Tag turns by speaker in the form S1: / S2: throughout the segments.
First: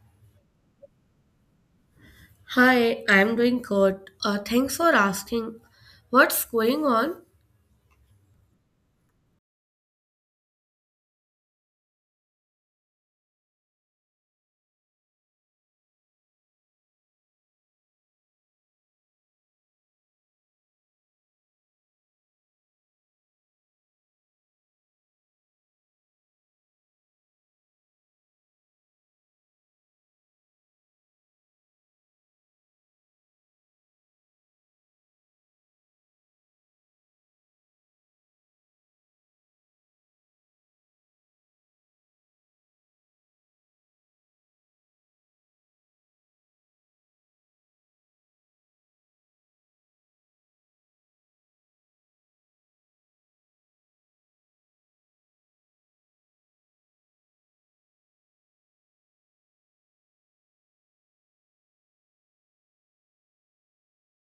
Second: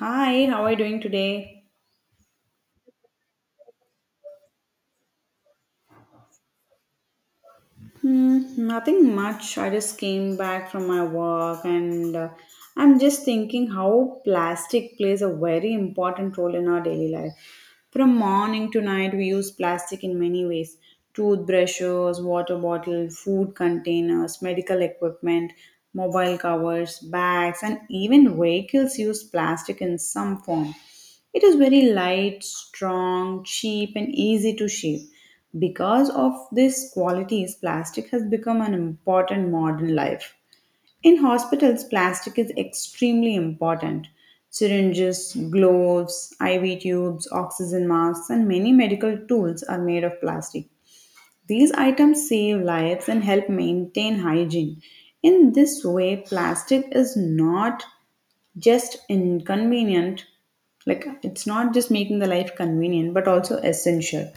S1: Hi, how are you doing today?
S2: Hi, I'm doing good. Thanks for asking. What's going on?
S1: Hmm, nothing much. I just came back from my work and I'm just thinking how plastic plays a very important role in our daily life. From morning to night, we use plastic in many ways: toothbrushes, water bottle, food containers, medical equipment, mobile covers, bags, and even vehicles use plastic in some form. It is very light, strong, cheap, and easy to shape. Because of these qualities, plastic has become an important modern life. In hospitals, plastic is extremely important. Syringes, gloves, IV tubes, oxygen masks, and many medical tools are made of plastic. These items save lives and help maintain hygiene. In this way, plastic is not just inconvenient, like it's not just making the life convenient but also essential.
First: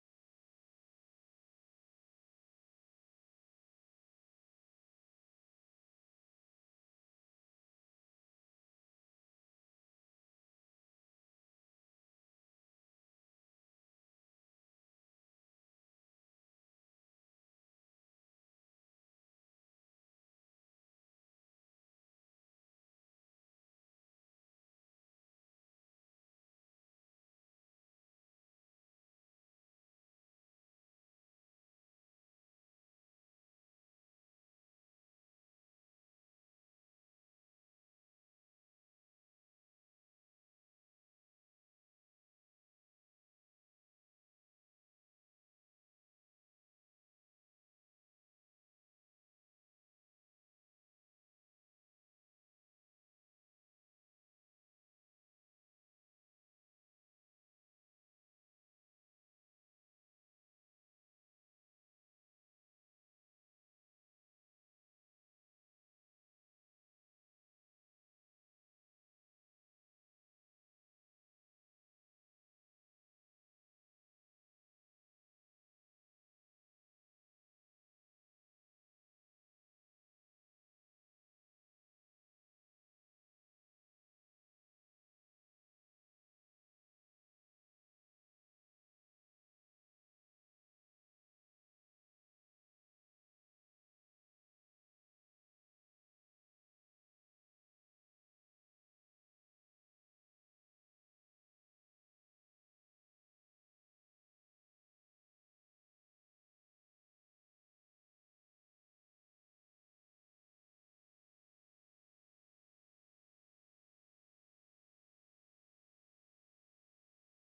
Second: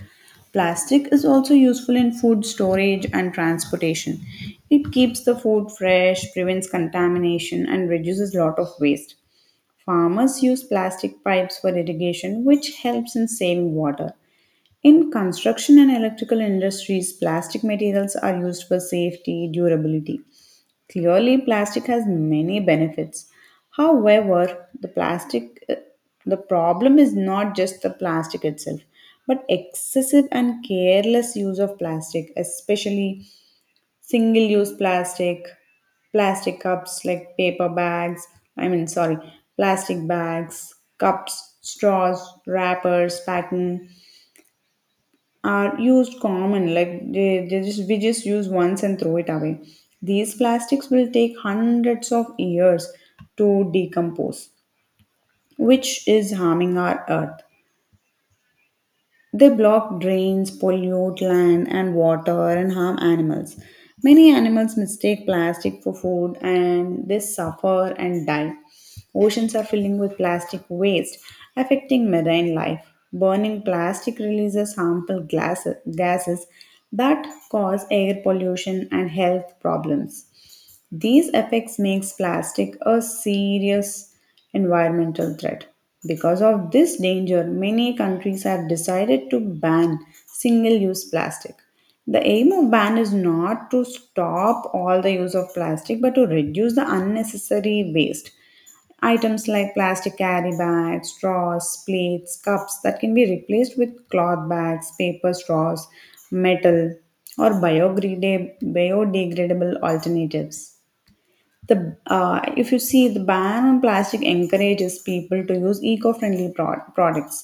S1: Plastic is also useful in food storage and transportation. It keeps the food fresh, prevents contamination, and reduces a lot of waste. Farmers use plastic pipes for irrigation, which helps in saving water. In construction and electrical industries, plastic materials are used for safety durability. Clearly, plastic has many benefits. However, the problem is not just the plastic itself, but excessive and careless use of plastic, especially single-use plastic. Plastic cups, like paper bags. I mean, sorry, Plastic bags, cups, straws, wrappers, pattern are used common, like they just we just use once and throw it away. These plastics will take hundreds of years to decompose, which is harming our earth. They block drains, pollute land and water, and harm animals. Many animals mistake plastic for food and they suffer and die. Oceans are filling with plastic waste, affecting marine life. Burning plastic releases harmful gases that cause air pollution and health problems. These effects makes plastic a serious environmental threat. Because of this danger, many countries have decided to ban single-use plastic. The aim of ban is not to stop all the use of plastic but to reduce the unnecessary waste. Items like plastic carry bags, straws, plates, cups that can be replaced with cloth bags, paper straws, metal, or biodegradable alternatives. The If you see, the ban on plastic encourages people to use eco-friendly products.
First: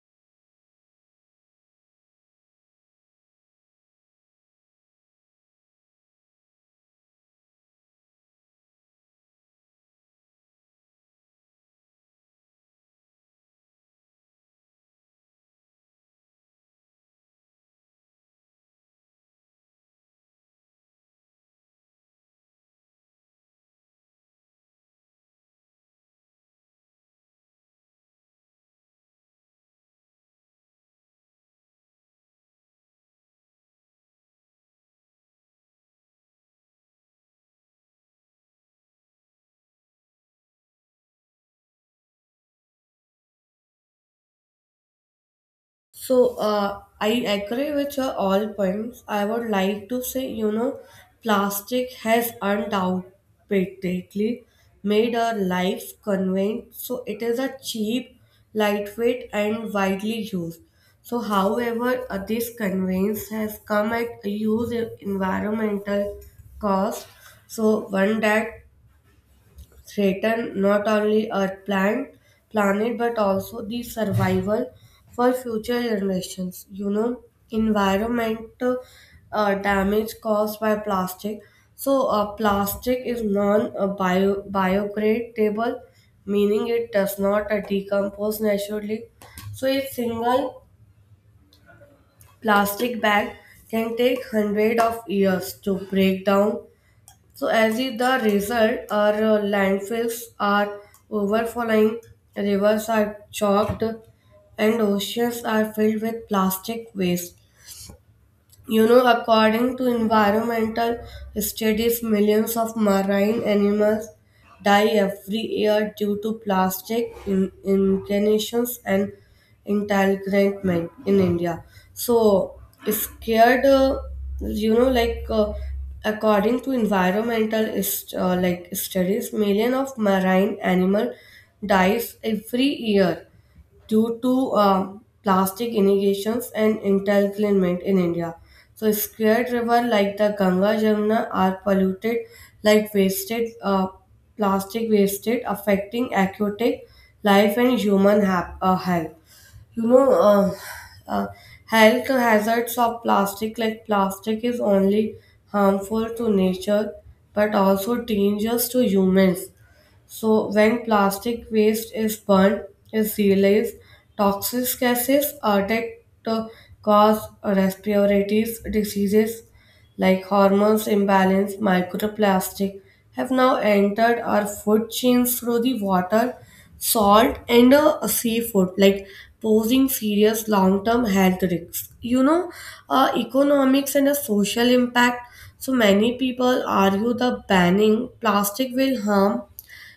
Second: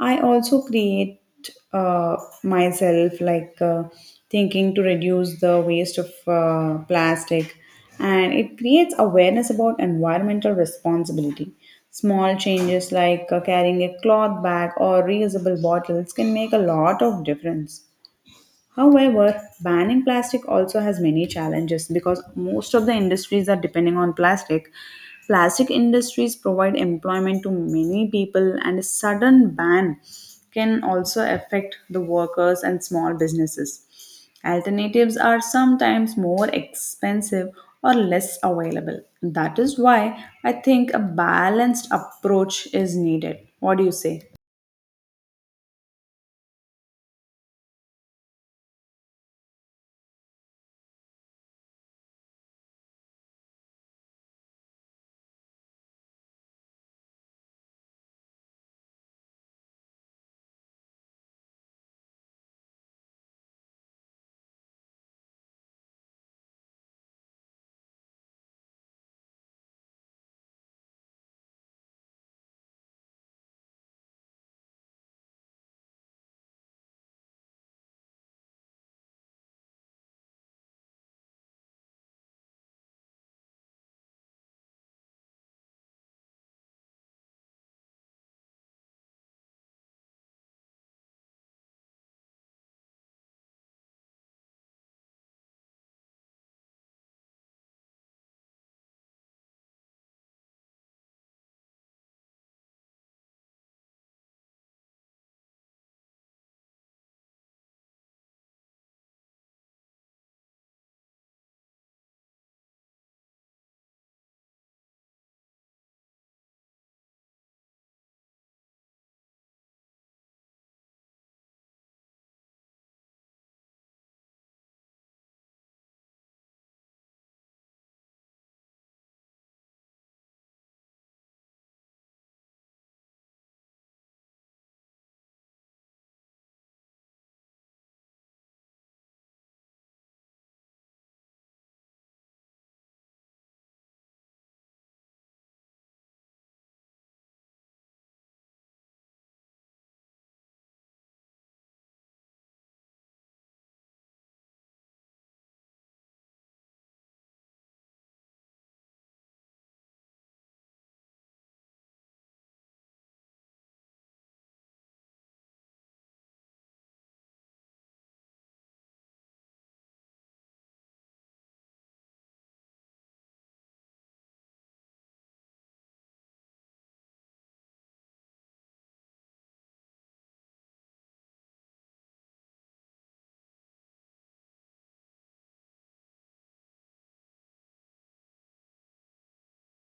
S1: I also create, uh, myself, thinking to reduce the waste of plastic, and it creates awareness about environmental responsibility. Small changes like carrying a cloth bag or reusable bottles can make a lot of difference. However, banning plastic also has many challenges because most of the industries are depending on plastic. Plastic industries provide employment to many people, and a sudden ban can also affect the workers and small businesses. Alternatives are sometimes more expensive or less available. That is why I think a balanced approach is needed. What do you say?
S2: So, I agree with your all points. I would like to say, plastic has undoubtedly made our life convenient. So, it is a cheap, lightweight, and widely used. So, however, this convenience has come at a huge environmental cost. So, one that threaten not only our planet but also the survival for future generations. Environment damage caused by plastic. So, plastic is biodegradable, meaning it does not decompose naturally. So, a single plastic bag can take hundred of years to break down, so as is the result, our landfills are overflowing, rivers are choked, and oceans are filled with plastic waste. According to environmental studies, millions of marine animals die every year due to plastic incarnations and entanglement in India. So, scared, like according to environmental like studies, million of marine animal dies every year due to plastic innovations and entanglement in India. So, scared rivers like the Ganga Jamuna are polluted like wasted plastic wasted, affecting aquatic life and human health. You know, uh, uh, health hazards of plastic, like plastic is only harmful to nature but also dangerous to humans. So when plastic waste is burned, is realized toxic gases are to cause respiratory diseases like hormones imbalance. Microplastic have now entered our food chains through the water, salt, and seafood, like posing serious long-term health risks. Economics and a social impact. So many people argue the banning plastic will harm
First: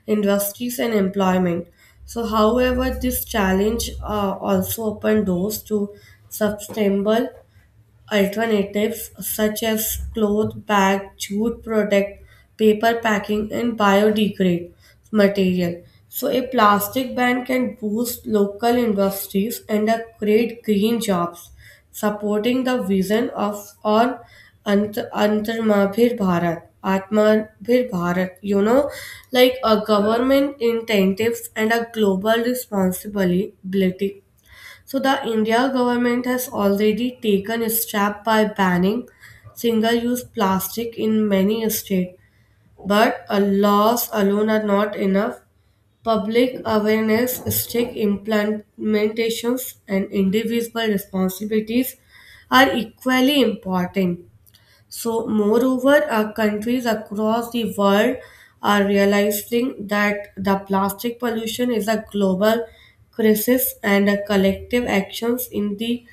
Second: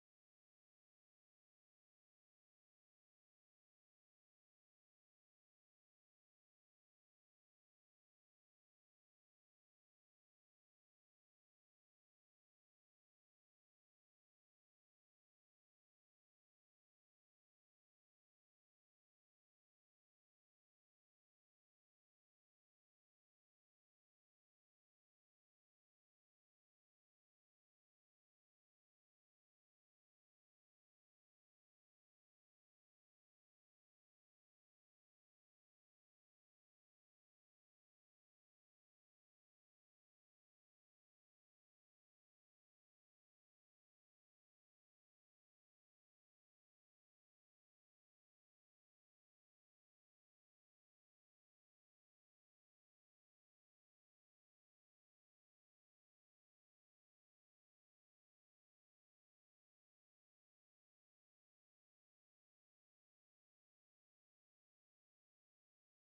S2: industries and employment. So, however, this challenge also opened doors to sustainable alternatives such as cloth bag, jute product, paper packing, and biodegrade material. So, a plastic ban can boost local industries and create green jobs, supporting the vision of on Antarmabhir Bharat, Atmabhir Bharat. Like a government incentives and a global responsibility, so the India government has already taken a step by banning single-use plastic in many states, but laws alone are not enough. Public awareness, strict implementations, and individual responsibilities are equally important. So, moreover, countries across the world are realizing that the plastic pollution is a global crisis and a collective actions in the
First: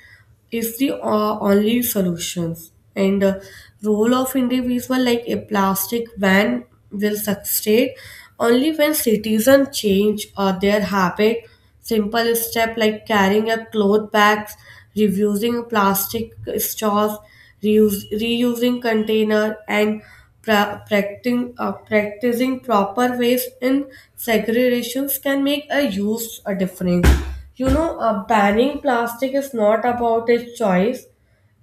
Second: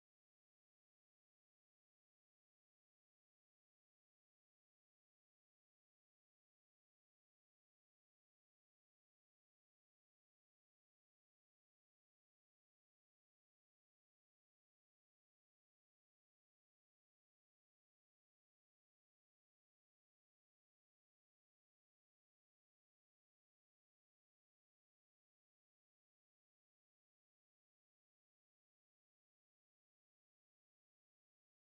S2: is the only solutions. And role of individual, like a plastic ban will succeed only when citizens change their habit. Simple step like carrying a cloth bags, reusing plastic straws, reusing container, and practicing proper waste in segregations can make a huge a difference. Banning plastic is not about a choice,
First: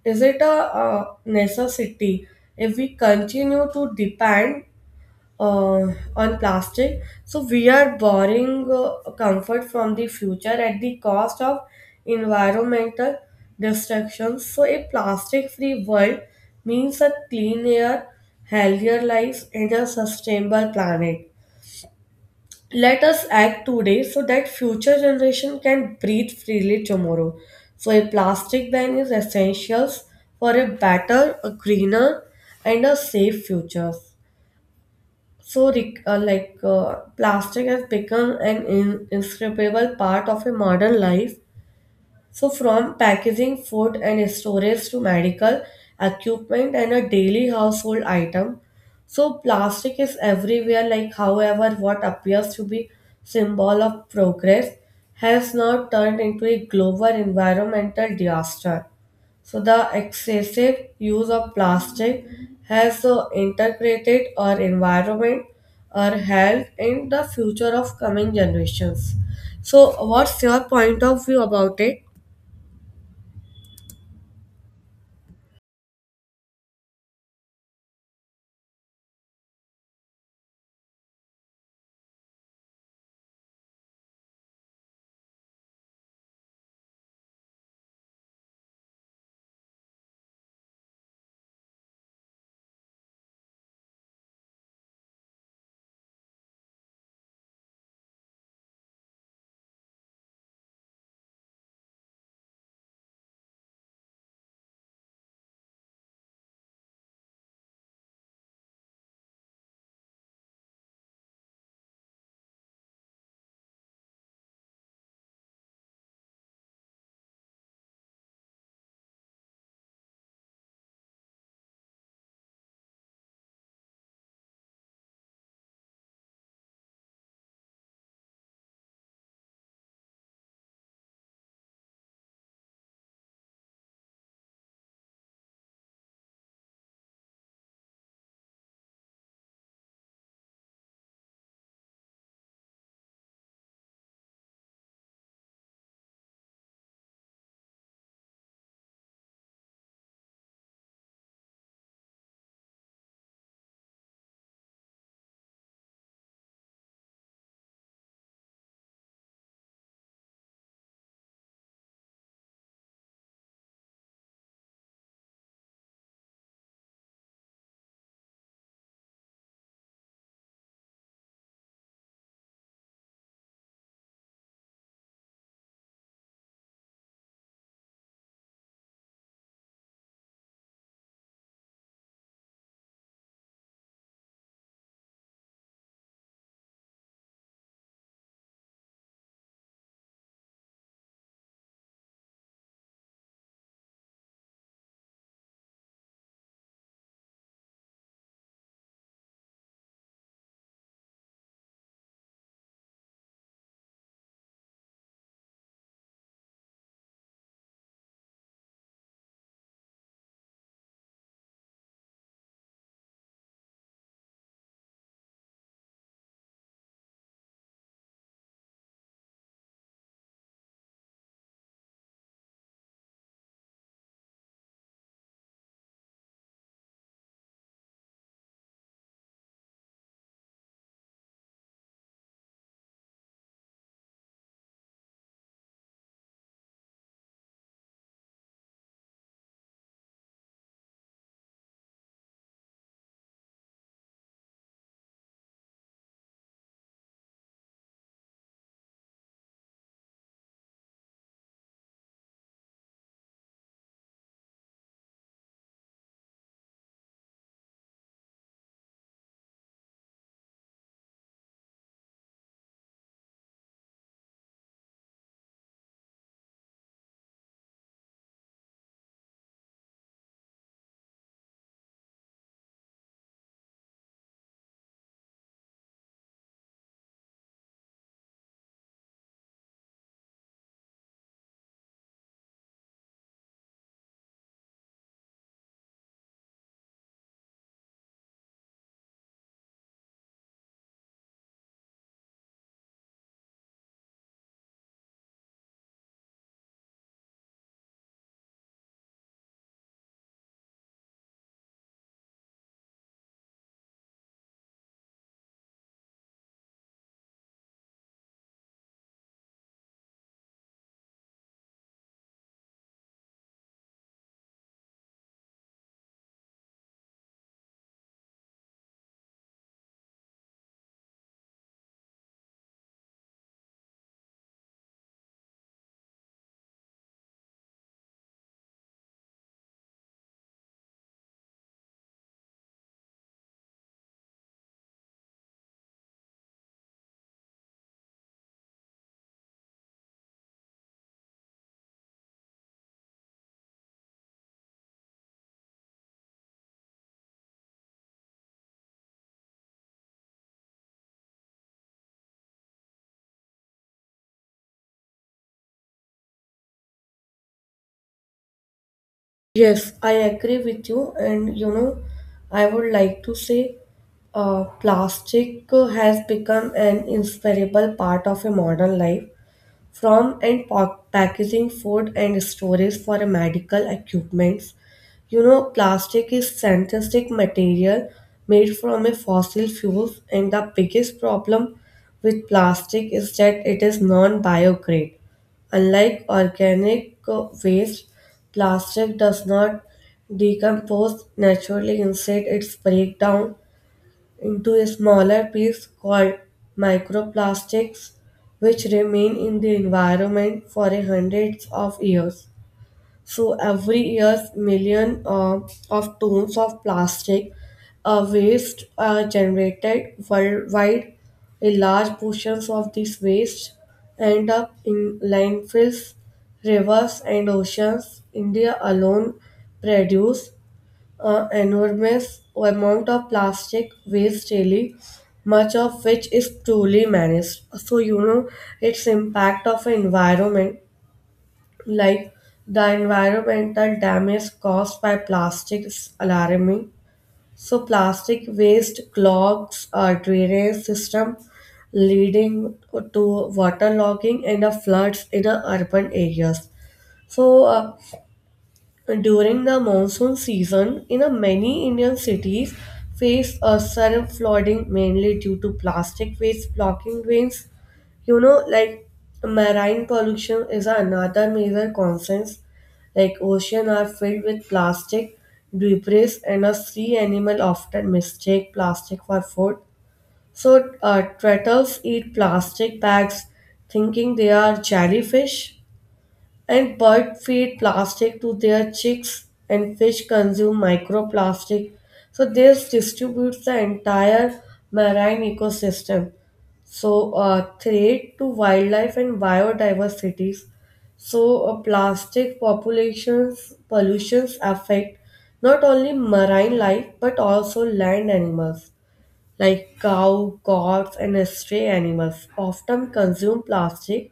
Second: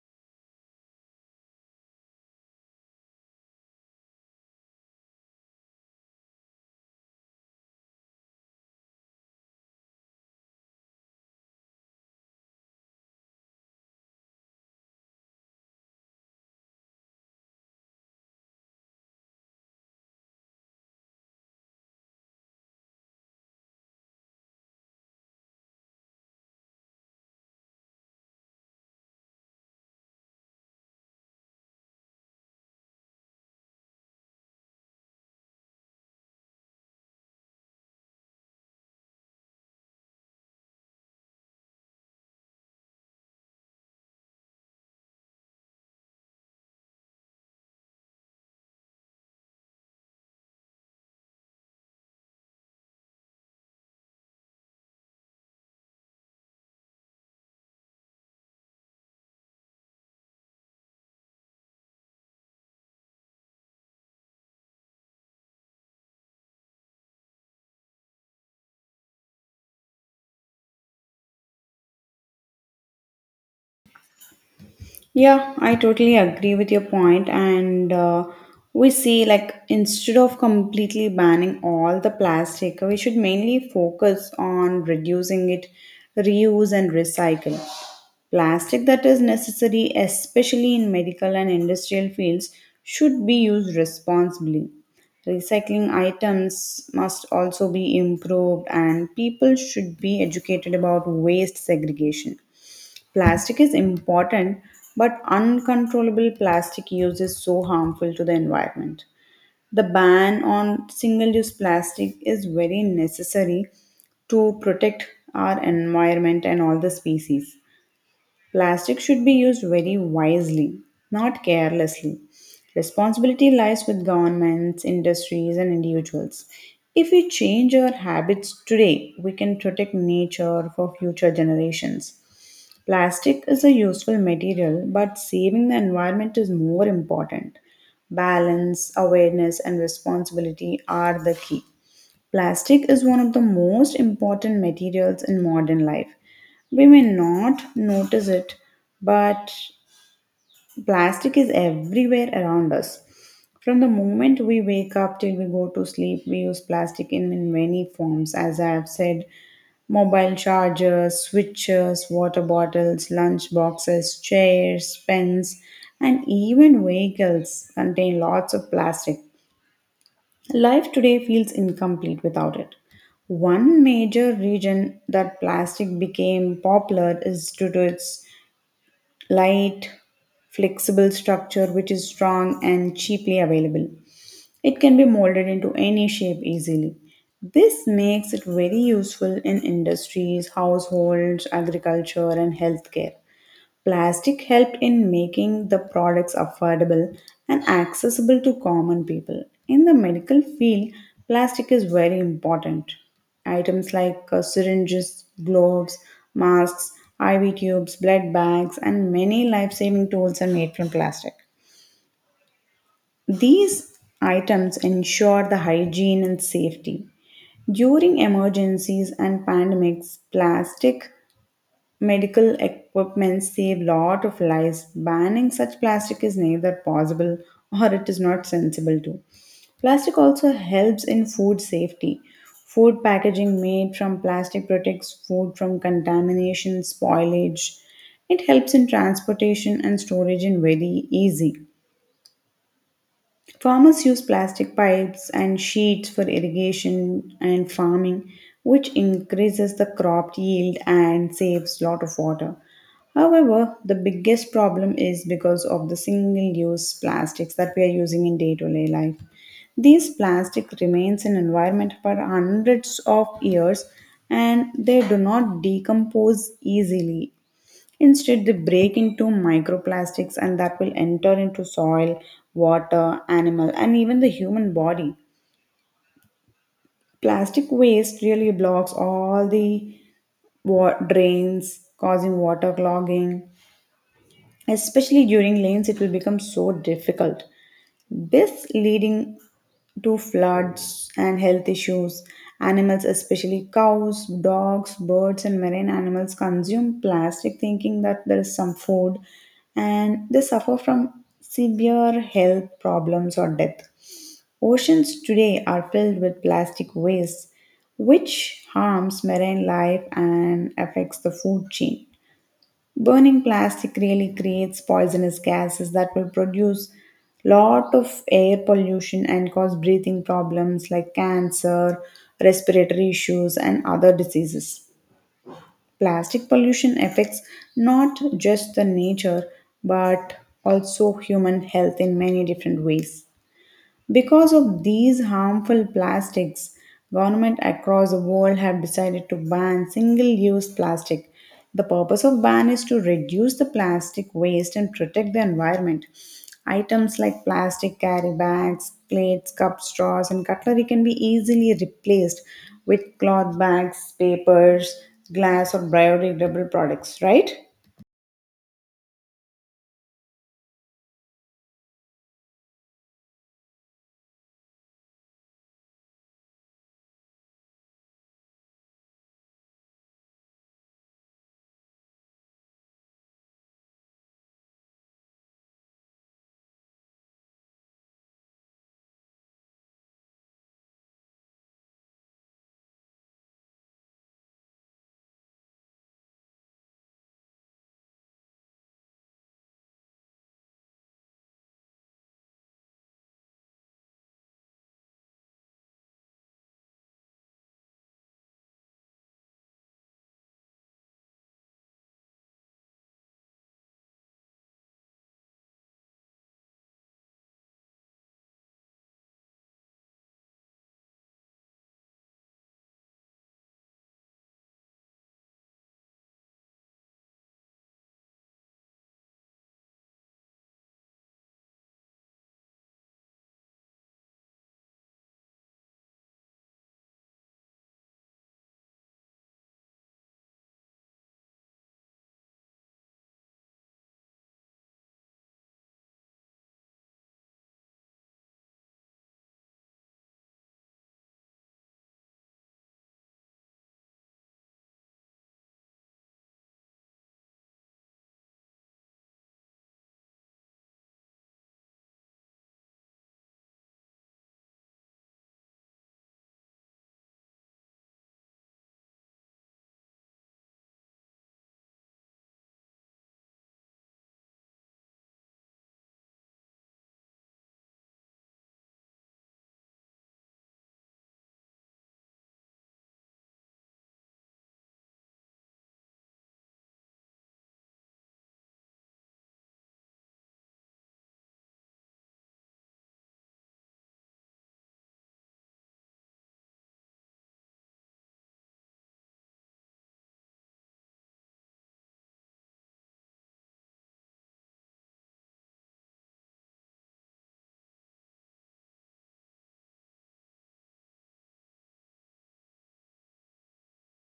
S2: is it a necessity if we continue to depend on plastic. So we are borrowing comfort from the future at the cost of environmental destruction. So a plastic-free world means a clean air, healthier lives, and a sustainable planet. Let us act today so that future generation can breathe freely tomorrow. So a plastic ban is essential for a better, a greener, and a safe future. So, like, plastic has become an inscribable part of a modern life, so, from packaging food and storage to medical equipment and a daily household item. So, plastic is everywhere, like, however, what appears to be symbol of progress has now turned into a global environmental disaster. So, the excessive use of plastic has integrated our environment, our health, and the future of coming generations. So, what's your point of view about it?
S1: Yeah, I totally agree with your point, and we see, like instead of completely banning all the plastic, we should mainly focus on reducing it, reuse and recycle. Plastic that is necessary, especially in medical and industrial fields, should be used responsibly. Recycling items must also be improved, and people should be educated about waste segregation. Plastic is important, but uncontrollable plastic use is so harmful to the environment. The ban on single use plastic is very necessary to protect our environment and all the species. Plastic should be used very wisely, not carelessly. Responsibility lies with governments, industries, and individuals. If we change our habits today, we can protect nature for future generations. Plastic is a useful material, but saving the environment is more important. Balance, awareness, and responsibility are the key. Plastic is one of the most important materials in modern life. We may not notice it, but plastic is everywhere around us. From the moment we wake up till we go to sleep, we use plastic in many forms. As I have said, mobile chargers, switches, water bottles, lunch boxes, chairs, pens, and even vehicles contain lots of plastic. Life today feels incomplete without it. One major reason that plastic became popular is due to its light, flexible structure, which is strong and cheaply available. It can be molded into any shape easily. This makes it very useful in industries, households, agriculture, and healthcare. Plastic helped in making the products affordable and accessible to common people. In the medical field, plastic is very important. Items like syringes, gloves, masks, IV tubes, blood bags, and many life saving tools are made from plastic. These items ensure the hygiene and safety. During emergencies and pandemics, plastic medical equipment save lot of lives. Banning such plastic is neither possible or it is not sensible to. Plastic also helps in food safety. Food packaging made from plastic protects food from contamination, spoilage. It helps in transportation and storage in very easy. Farmers use plastic pipes and sheets for irrigation and farming, which increases the crop yield and saves lot of water. However, the biggest problem is because of the single use plastics that we are using in day to day life. These plastic remains in environment for hundreds of years and they do not decompose easily. Instead, they break into microplastics and that will enter into soil, water, animal, and even the human body. Plastic waste really blocks all the drains, causing water clogging. Especially during rains, it will become so difficult. This leading to floods and health issues. Animals, especially cows, dogs, birds, and marine animals, consume plastic thinking that there is some food, and they suffer from severe health problems or death. Oceans today are filled with plastic waste, which harms marine life and affects the food chain. Burning plastic really creates poisonous gases that will produce lot of air pollution and cause breathing problems like cancer, respiratory issues, and other diseases. Plastic pollution affects not just the nature but also human health in many different ways. Because of these harmful plastics, government across the world have decided to ban single-use plastic. The purpose of ban is to reduce the plastic waste and protect the environment. Items like plastic carry bags, plates, cups, straws, and cutlery can be easily replaced with cloth bags, papers, glass, or biodegradable products, right?
S2: Yes, I agree with you. And I would like to say plastic has become an inseparable part of a modern life, from and packaging food and storage for medical equipments. Plastic is synthetic material made from a fossil fuels, and the biggest problem with plastic is that it is non-biograde, unlike organic waste. Plastic does not decompose naturally; instead, it's breakdown into a smaller piece called microplastics, which remain in the environment for hundreds of years. So every year, millions of tons of plastic waste are generated worldwide. A large portions of this waste end up in landfills, rivers, and oceans. India alone produce enormous amount of plastic waste daily, much of which is truly managed. So its impact of environment, like the environmental damage caused by plastic is alarming. So plastic waste clogs our drainage system, leading to waterlogging and the floods in the urban areas. So during the monsoon season, in a many Indian cities face a sudden flooding mainly due to plastic waste blocking drains. Like marine pollution is another major concern. Like ocean are filled with plastic debris, and a sea animal often mistake plastic for food. So, turtles eat plastic bags, thinking they are jellyfish. And birds feed plastic to their chicks, and fish consume microplastic. So this distributes the entire marine ecosystem. So a threat to wildlife and biodiversities. So plastic populations pollutions affect not only marine life but also land animals like cow, goats, and stray animals, often consume plastic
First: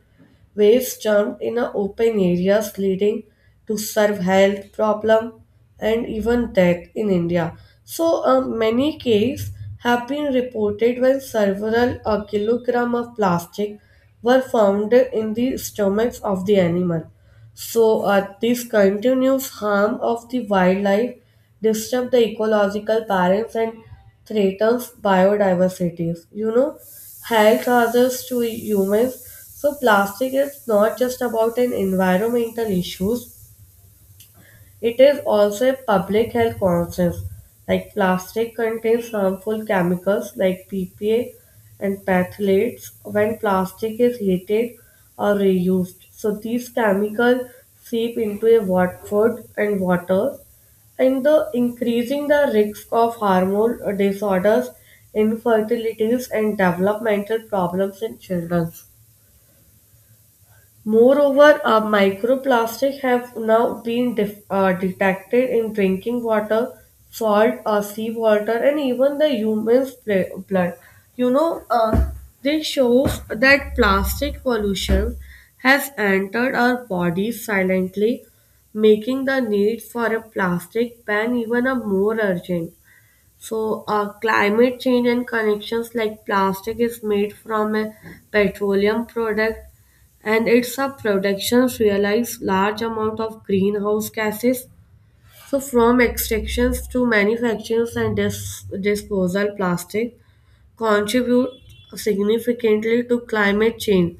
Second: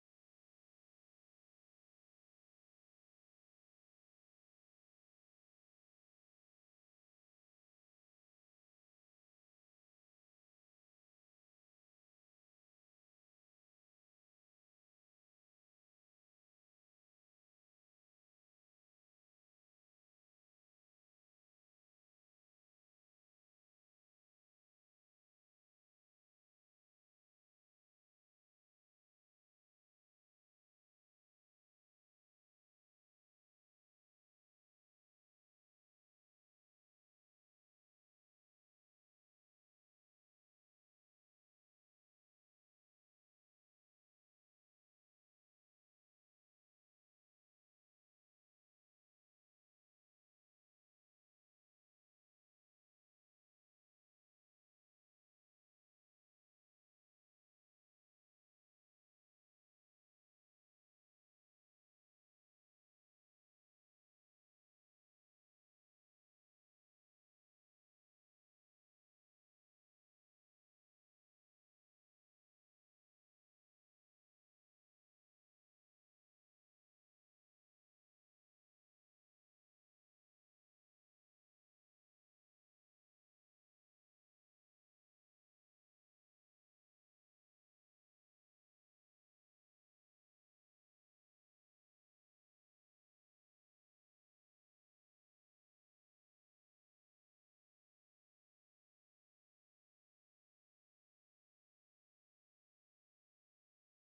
S2: waste dumped in a open areas, leading to serve health problem and even death in India. So many cases have been reported when several kilogram of plastic were found in the stomachs of the animal. So this continuous harm of the wildlife disturb the ecological balance and threatens biodiversity. Health hazards to humans. So plastic is not just about an environmental issues. It is also a public health conscience. Like plastic contains harmful chemicals like PPA and phthalates when plastic is heated or reused. So these chemicals seep into a food and water and the increasing the risk of hormone disorders, infertilities and developmental problems in children. Moreover, microplastics have now been detected in drinking water, salt, seawater, and even the human's blood. You know, uh, this shows that plastic pollution has entered our bodies silently, making the need for a plastic ban even a more urgent. So, climate change and connections, like plastic is made from a petroleum product, and its productions realize large amount of greenhouse gases. So from extractions to manufactures and disposal, plastic contribute significantly to climate change.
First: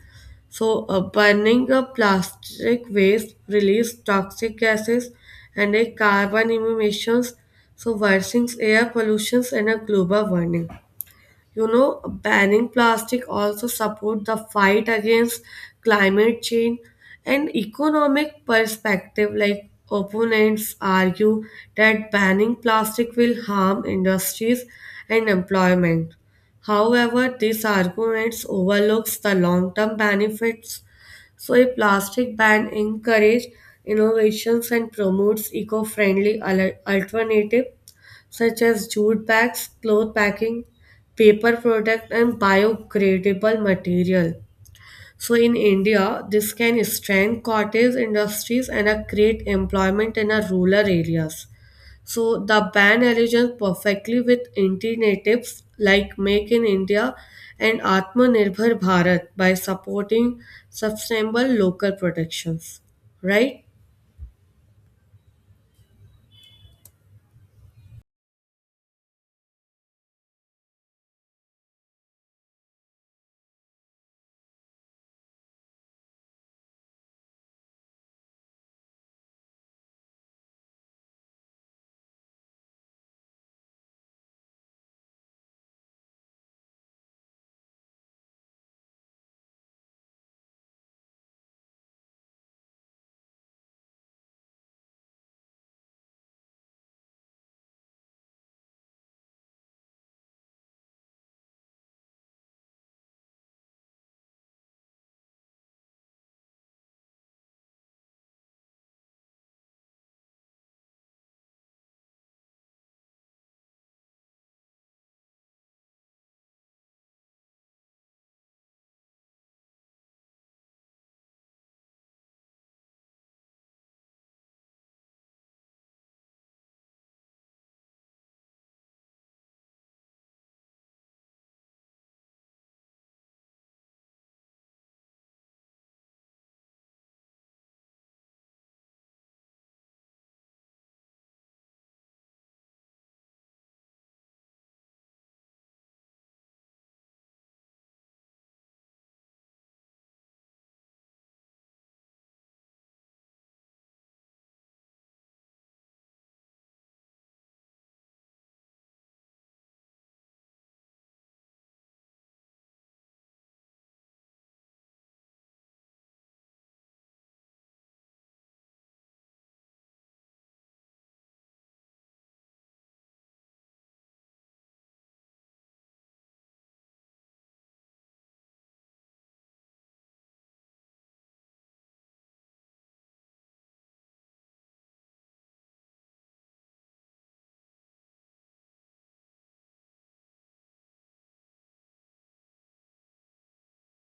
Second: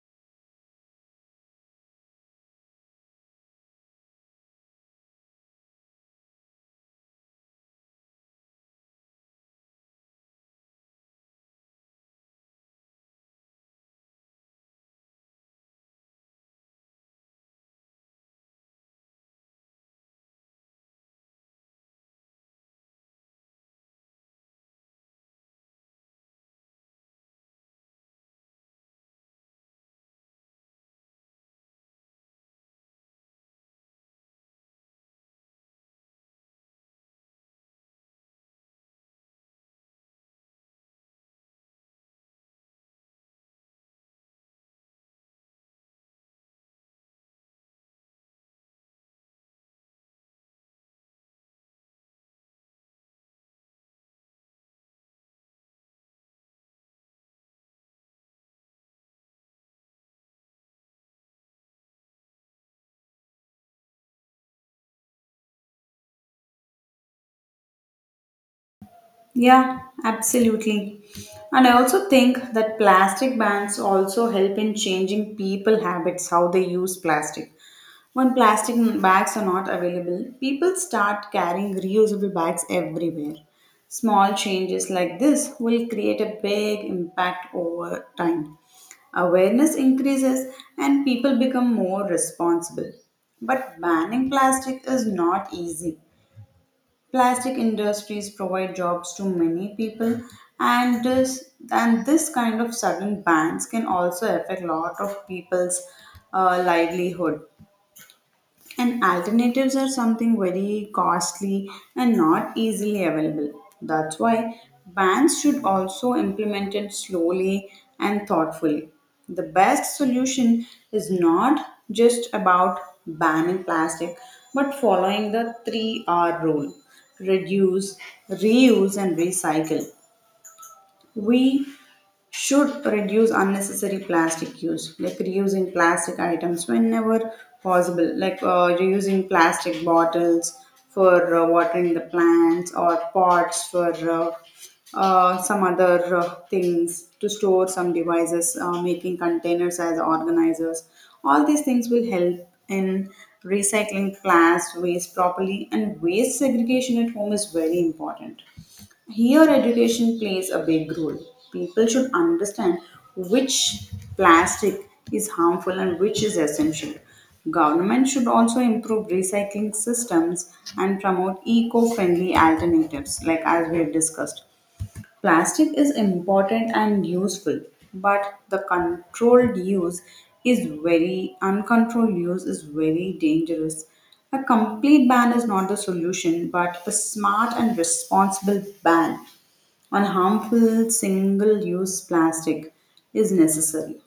S2: So burning a plastic waste release toxic gases and a carbon emissions, so worsening air pollutions and a global warming. Banning plastic also support the fight against climate change and economic perspective, like opponents argue that banning plastic will harm industries and employment. However, these arguments overlooks the long term benefits, so a plastic ban encourages innovations and promotes eco-friendly alternative such as jute bags, cloth packing, paper product, and biodegradable material. So in India, this can strengthen cottage industries and create employment in rural areas. So the ban aligns perfectly with initiatives like Make in India and Atmanirbhar Bharat by supporting sustainable local productions. Right?
S1: Yeah, absolutely. And I also think that plastic bans also help in changing people habits how they use plastic. When plastic bags are not available, people start carrying reusable bags everywhere. Small changes like this will create a big impact over time. Awareness increases and people become more responsible. But banning plastic is not easy. Plastic industries provide jobs to many people, and this kind of sudden bans can also affect a lot of people's livelihood. And alternatives are something very costly and not easily available. That's why bans should also implement it slowly and thoughtfully. The best solution is not just about banning plastic, but following the 3R rule: reduce, reuse, and recycle. We should reduce unnecessary plastic use, like reusing plastic items whenever possible, like reusing plastic bottles for watering the plants, or pots for some other things, to store some devices, making containers as organizers. All these things will help in recycling glass waste properly, and waste segregation at home is very important. Here, education plays a big role. People should understand which plastic is harmful and which is essential. Government should also improve recycling systems and promote eco-friendly alternatives, like as we have discussed. Plastic is important and useful, but the controlled use is very uncontrolled use is very dangerous. A complete ban is not the solution, but a smart and responsible ban on harmful single use plastic is necessary.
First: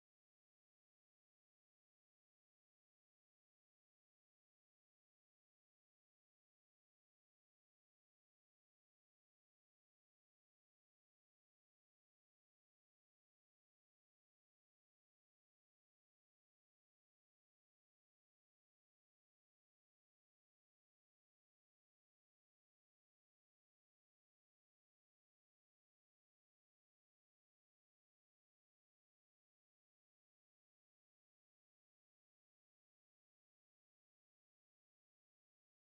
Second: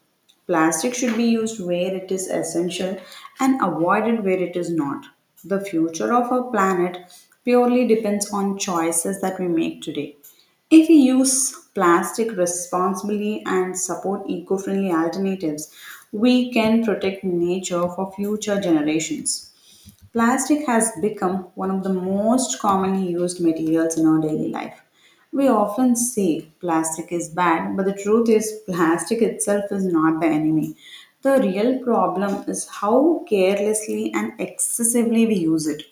S1: Plastic should be used where it is essential and avoided where it is not. The future of our planet purely depends on choices that we make today. If we use plastic responsibly and support eco friendly alternatives, we can protect nature for future generations. Plastic has become one of the most commonly used materials in our daily life. We often say plastic is bad, but the truth is, plastic itself is not the enemy. The real problem is how carelessly and excessively we use it.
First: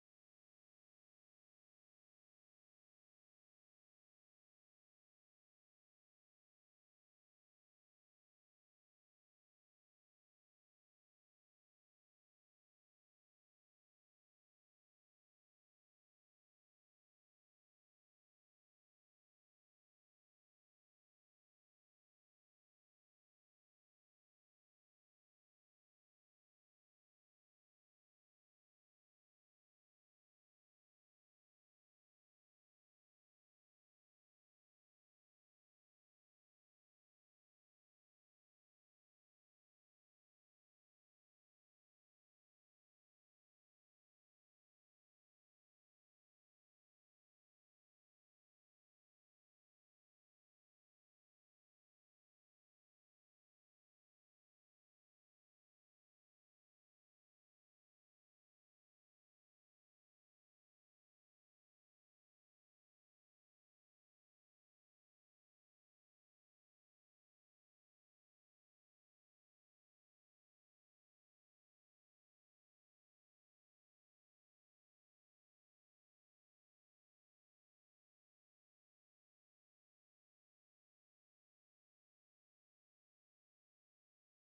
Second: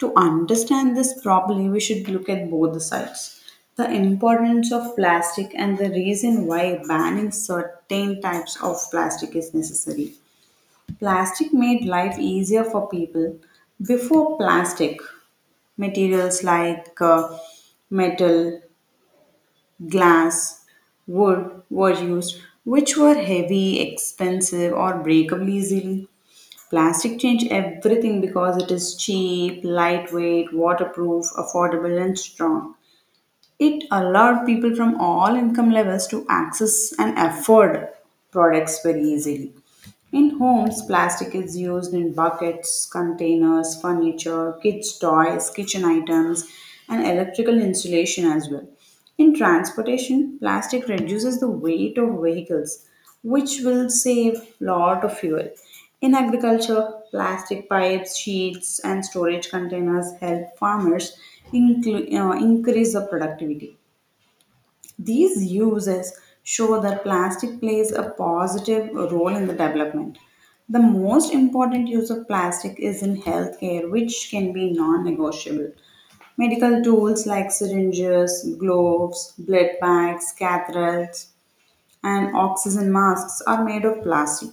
S1: To understand this properly, we should look at both the sides: the importance of plastic and the reason why banning certain types of plastic is necessary. Plastic made life easier for people. Before plastic, materials like metal, glass, wood were used, which were heavy, expensive, or breakable easily. Plastic changed everything because it is cheap, lightweight, waterproof, affordable, and strong. It allowed people from all income levels to access and afford products very easily. In homes, plastic is used in buckets, containers, furniture, kids' toys, kitchen items, and electrical insulation as well. In transportation, plastic reduces the weight of vehicles, which will save lot of fuel. In agriculture, plastic pipes, sheets, and storage containers help farmers increase the productivity. These uses show that plastic plays a positive role in the development. The most important use of plastic is in healthcare, which can be non negotiable. Medical tools like syringes, gloves, blood bags, catheters, and oxygen masks are made of plastic.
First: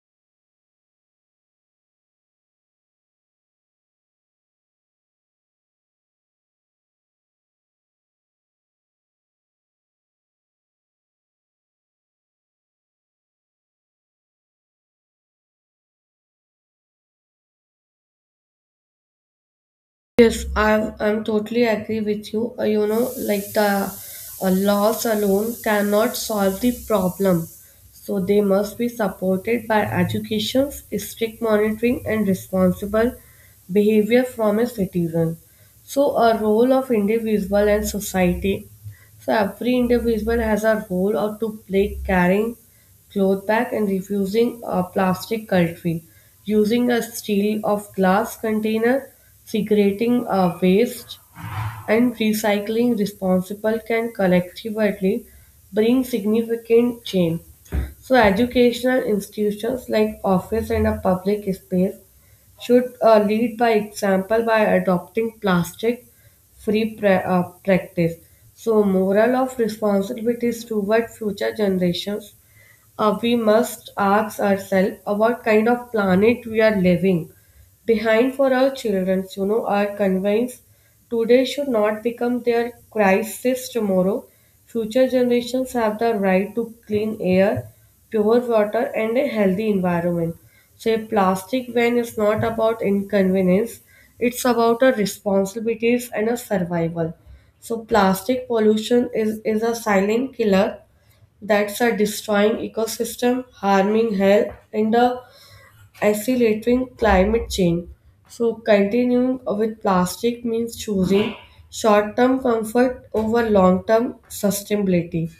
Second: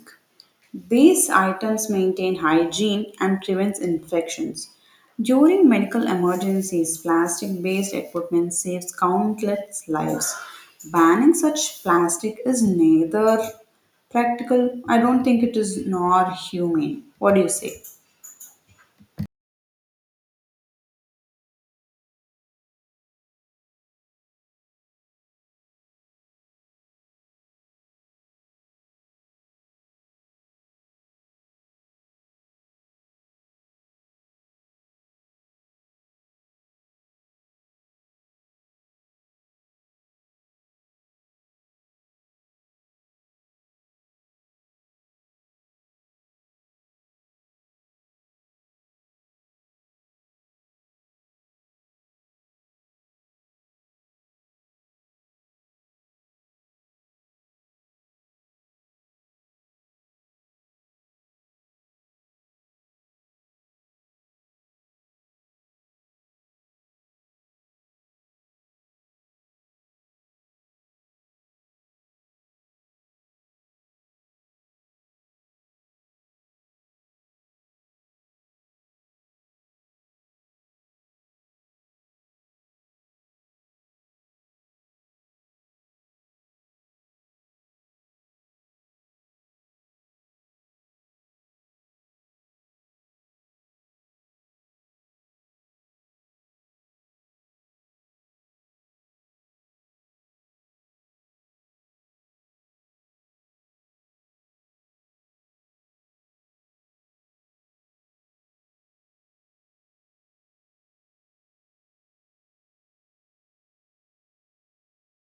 S1: These items maintain hygiene and prevents infections. During medical emergencies, plastic-based equipment saves countless lives. Banning such plastic is neither practical, I don't think it is, nor humane. What do you say?
S2: Yes, I'm totally agree with you. Like the laws alone cannot solve the problem. So they must be supported by education, strict monitoring, and responsible behavior from a citizen. So a role of individual and society. So every individual has a role or to play, caring cloth bag and refusing a plastic cutlery, using a steel of glass container, segregating waste, and recycling responsible can collectively bring significant change. So, educational institutions like office and a public space should lead by example by adopting plastic free practice. So, moral of responsibilities toward future generations. We must ask ourselves about kind of planet we are living behind for our children, so, our convinced today should not become their crisis tomorrow. Future generations have the right to clean air, pure water, and a healthy environment. So a plastic ban is not about inconvenience; it's about our responsibilities and our survival. So plastic pollution is a silent killer, that's a destroying ecosystem, harming health and the accelerating climate change. So, continuing with plastic means choosing short term comfort over long term sustainability.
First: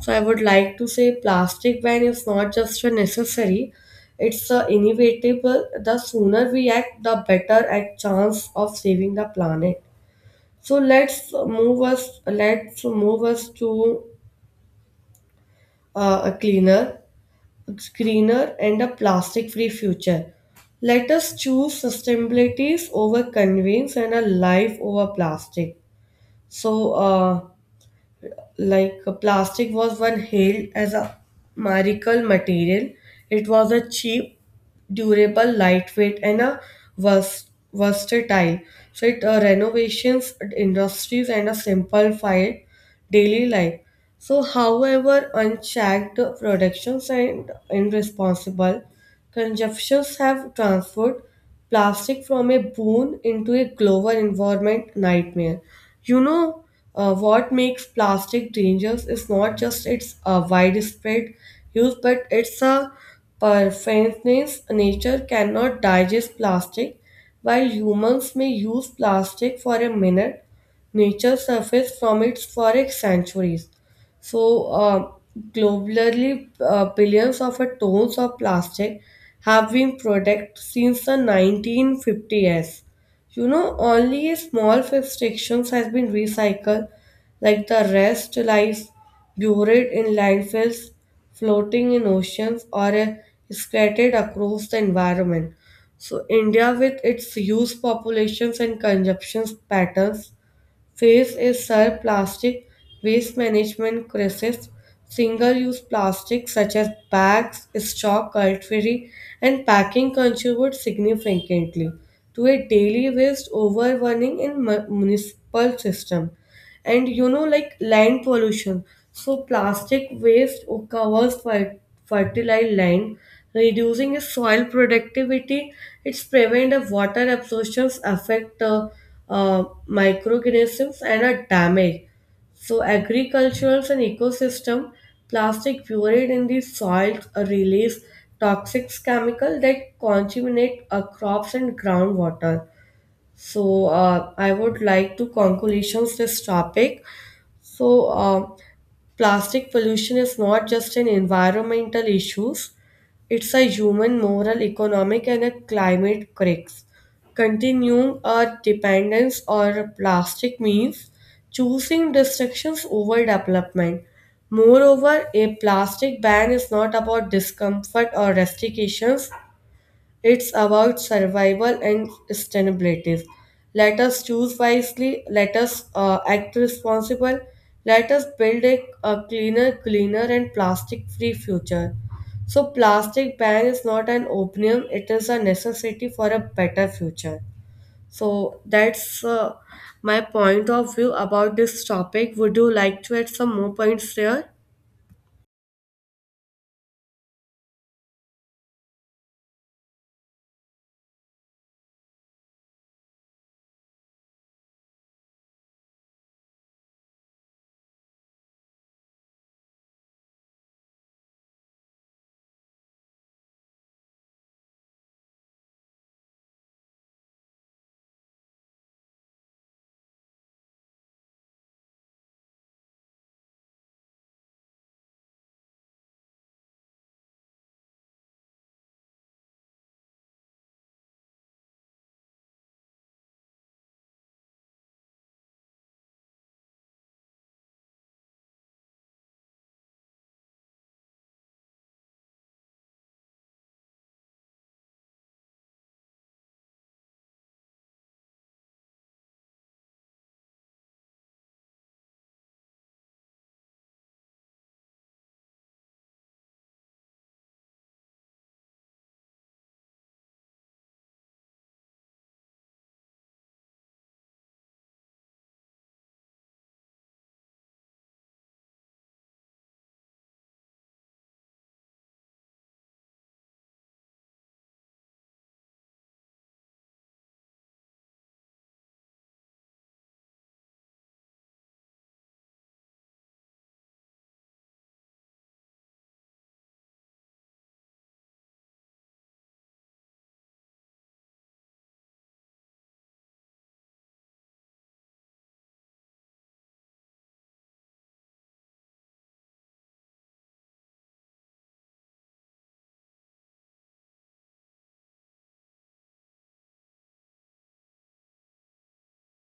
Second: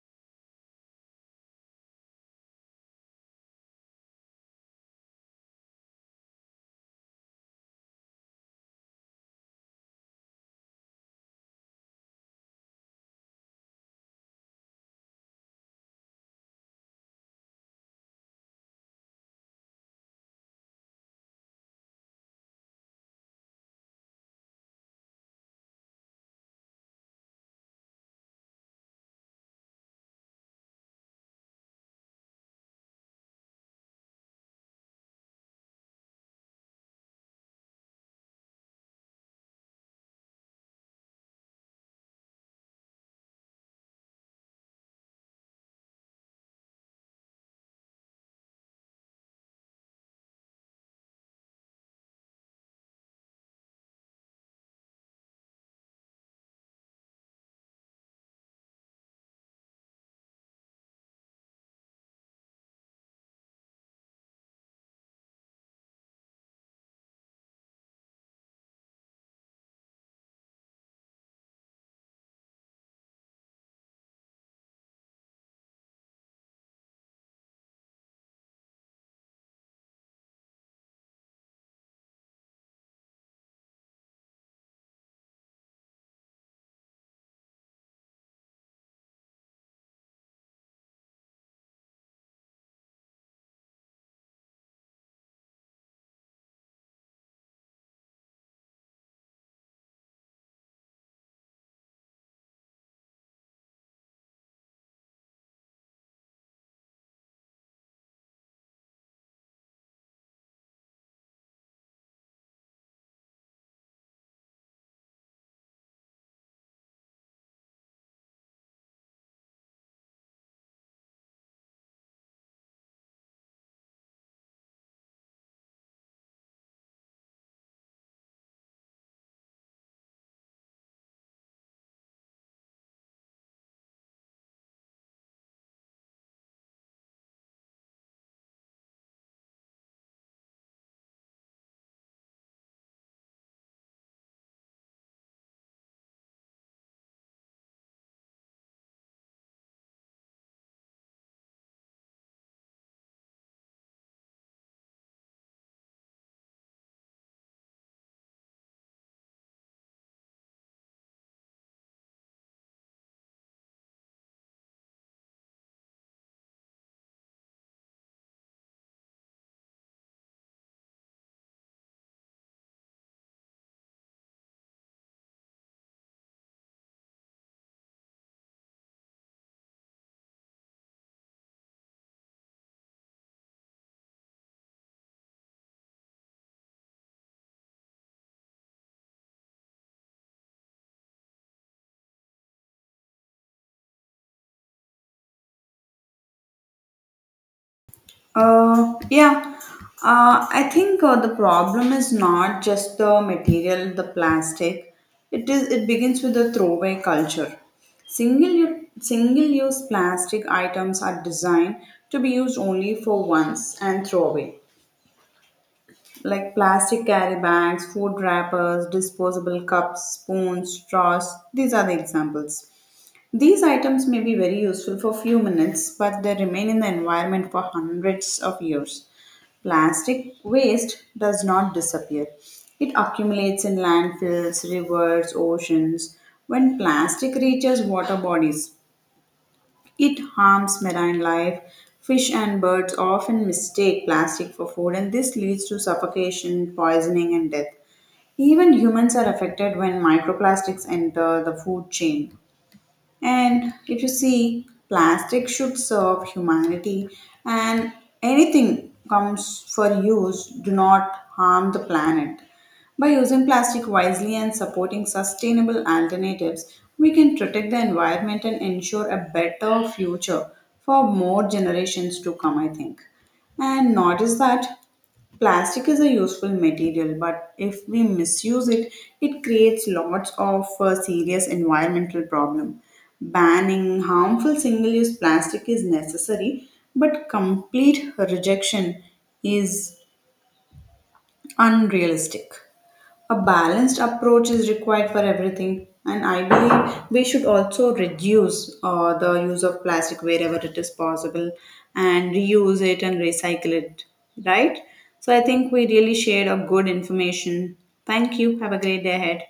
S2: So, I would like to say plastic ban is not just a necessary, it's a inevitable. The sooner we act, the better at chance of saving the planet. So, let's move us to a cleaner, greener, and a plastic free future. Let us choose sustainability over convenience, and a life over plastic. So, like plastic was once hailed as a miracle material. It was a cheap, durable, lightweight, and a versatile. So, it renovations, industries, and a simplified daily life. So, however, unchecked productions and irresponsible consumptions have transferred plastic from a boon into a global environment nightmare. You know, what makes plastic dangerous is not just its widespread use, but its pervasiveness. Nature cannot digest plastic. While humans may use plastic for a minute, nature surfaced from its forest sanctuaries. So, globally, billions of tons of plastic have been produced since the 1950s. Only a small fractions has been recycled, like the rest lies buried in landfills, floating in oceans, or scattered across the environment. So India, with its huge populations and consumption patterns, phase is sir plastic waste management crisis. Single-use plastics such as bags, straw, cutlery, and packing contribute significantly to a daily waste, overwhelming in municipal system. And like land pollution, so plastic waste covers fertile land, reducing its soil productivity. It's prevent the water absorptions, affect microorganisms and a damage, so agricultural and ecosystem. Plastic buried in the soil release toxic chemical that contaminate crops and groundwater. So I would like to conclusions this topic. So, plastic pollution is not just an environmental issues; it's a human, moral, economic, and a climate crisis. Continuing our dependence on plastic means choosing destructions over development. Moreover, a plastic ban is not about discomfort or restrictions. It's about survival and sustainability. Let us choose wisely, let us act responsible, let us build a cleaner, and plastic free future. So, plastic ban is not an opinion, it is a necessity for a better future. So, that's my point of view about this topic. Would you like to add some more points here?
S1: Yeah, I think the problem is not just the material, the plastic. It is. It begins with the throwaway culture. Single-use plastic items are designed to be used only for once and throw away, like plastic carry bags, food wrappers, disposable cups, spoons, straws. These are the examples. These items may be very useful for few minutes, but they remain in the environment for hundreds of years. Plastic waste does not disappear. It accumulates in landfills, rivers, oceans. When plastic reaches water bodies, it harms marine life. Fish and birds often mistake plastic for food, and this leads to suffocation, poisoning, and death. Even humans are affected when microplastics enter the food chain. And if you see, plastic should serve humanity, and anything comes for use, do not harm the planet. By using plastic wisely and supporting sustainable alternatives, we can protect the environment and ensure a better future for more generations to come, I think. And notice that. Plastic is a useful material, but if we misuse it, it creates lots of serious environmental problem. Banning harmful single-use plastic is necessary, but complete rejection is unrealistic. A balanced approach is required for everything, and I believe we should also reduce the use of plastic wherever it is possible and reuse it and recycle it, right? So I think we really shared a good information. Thank you. Have a great day ahead.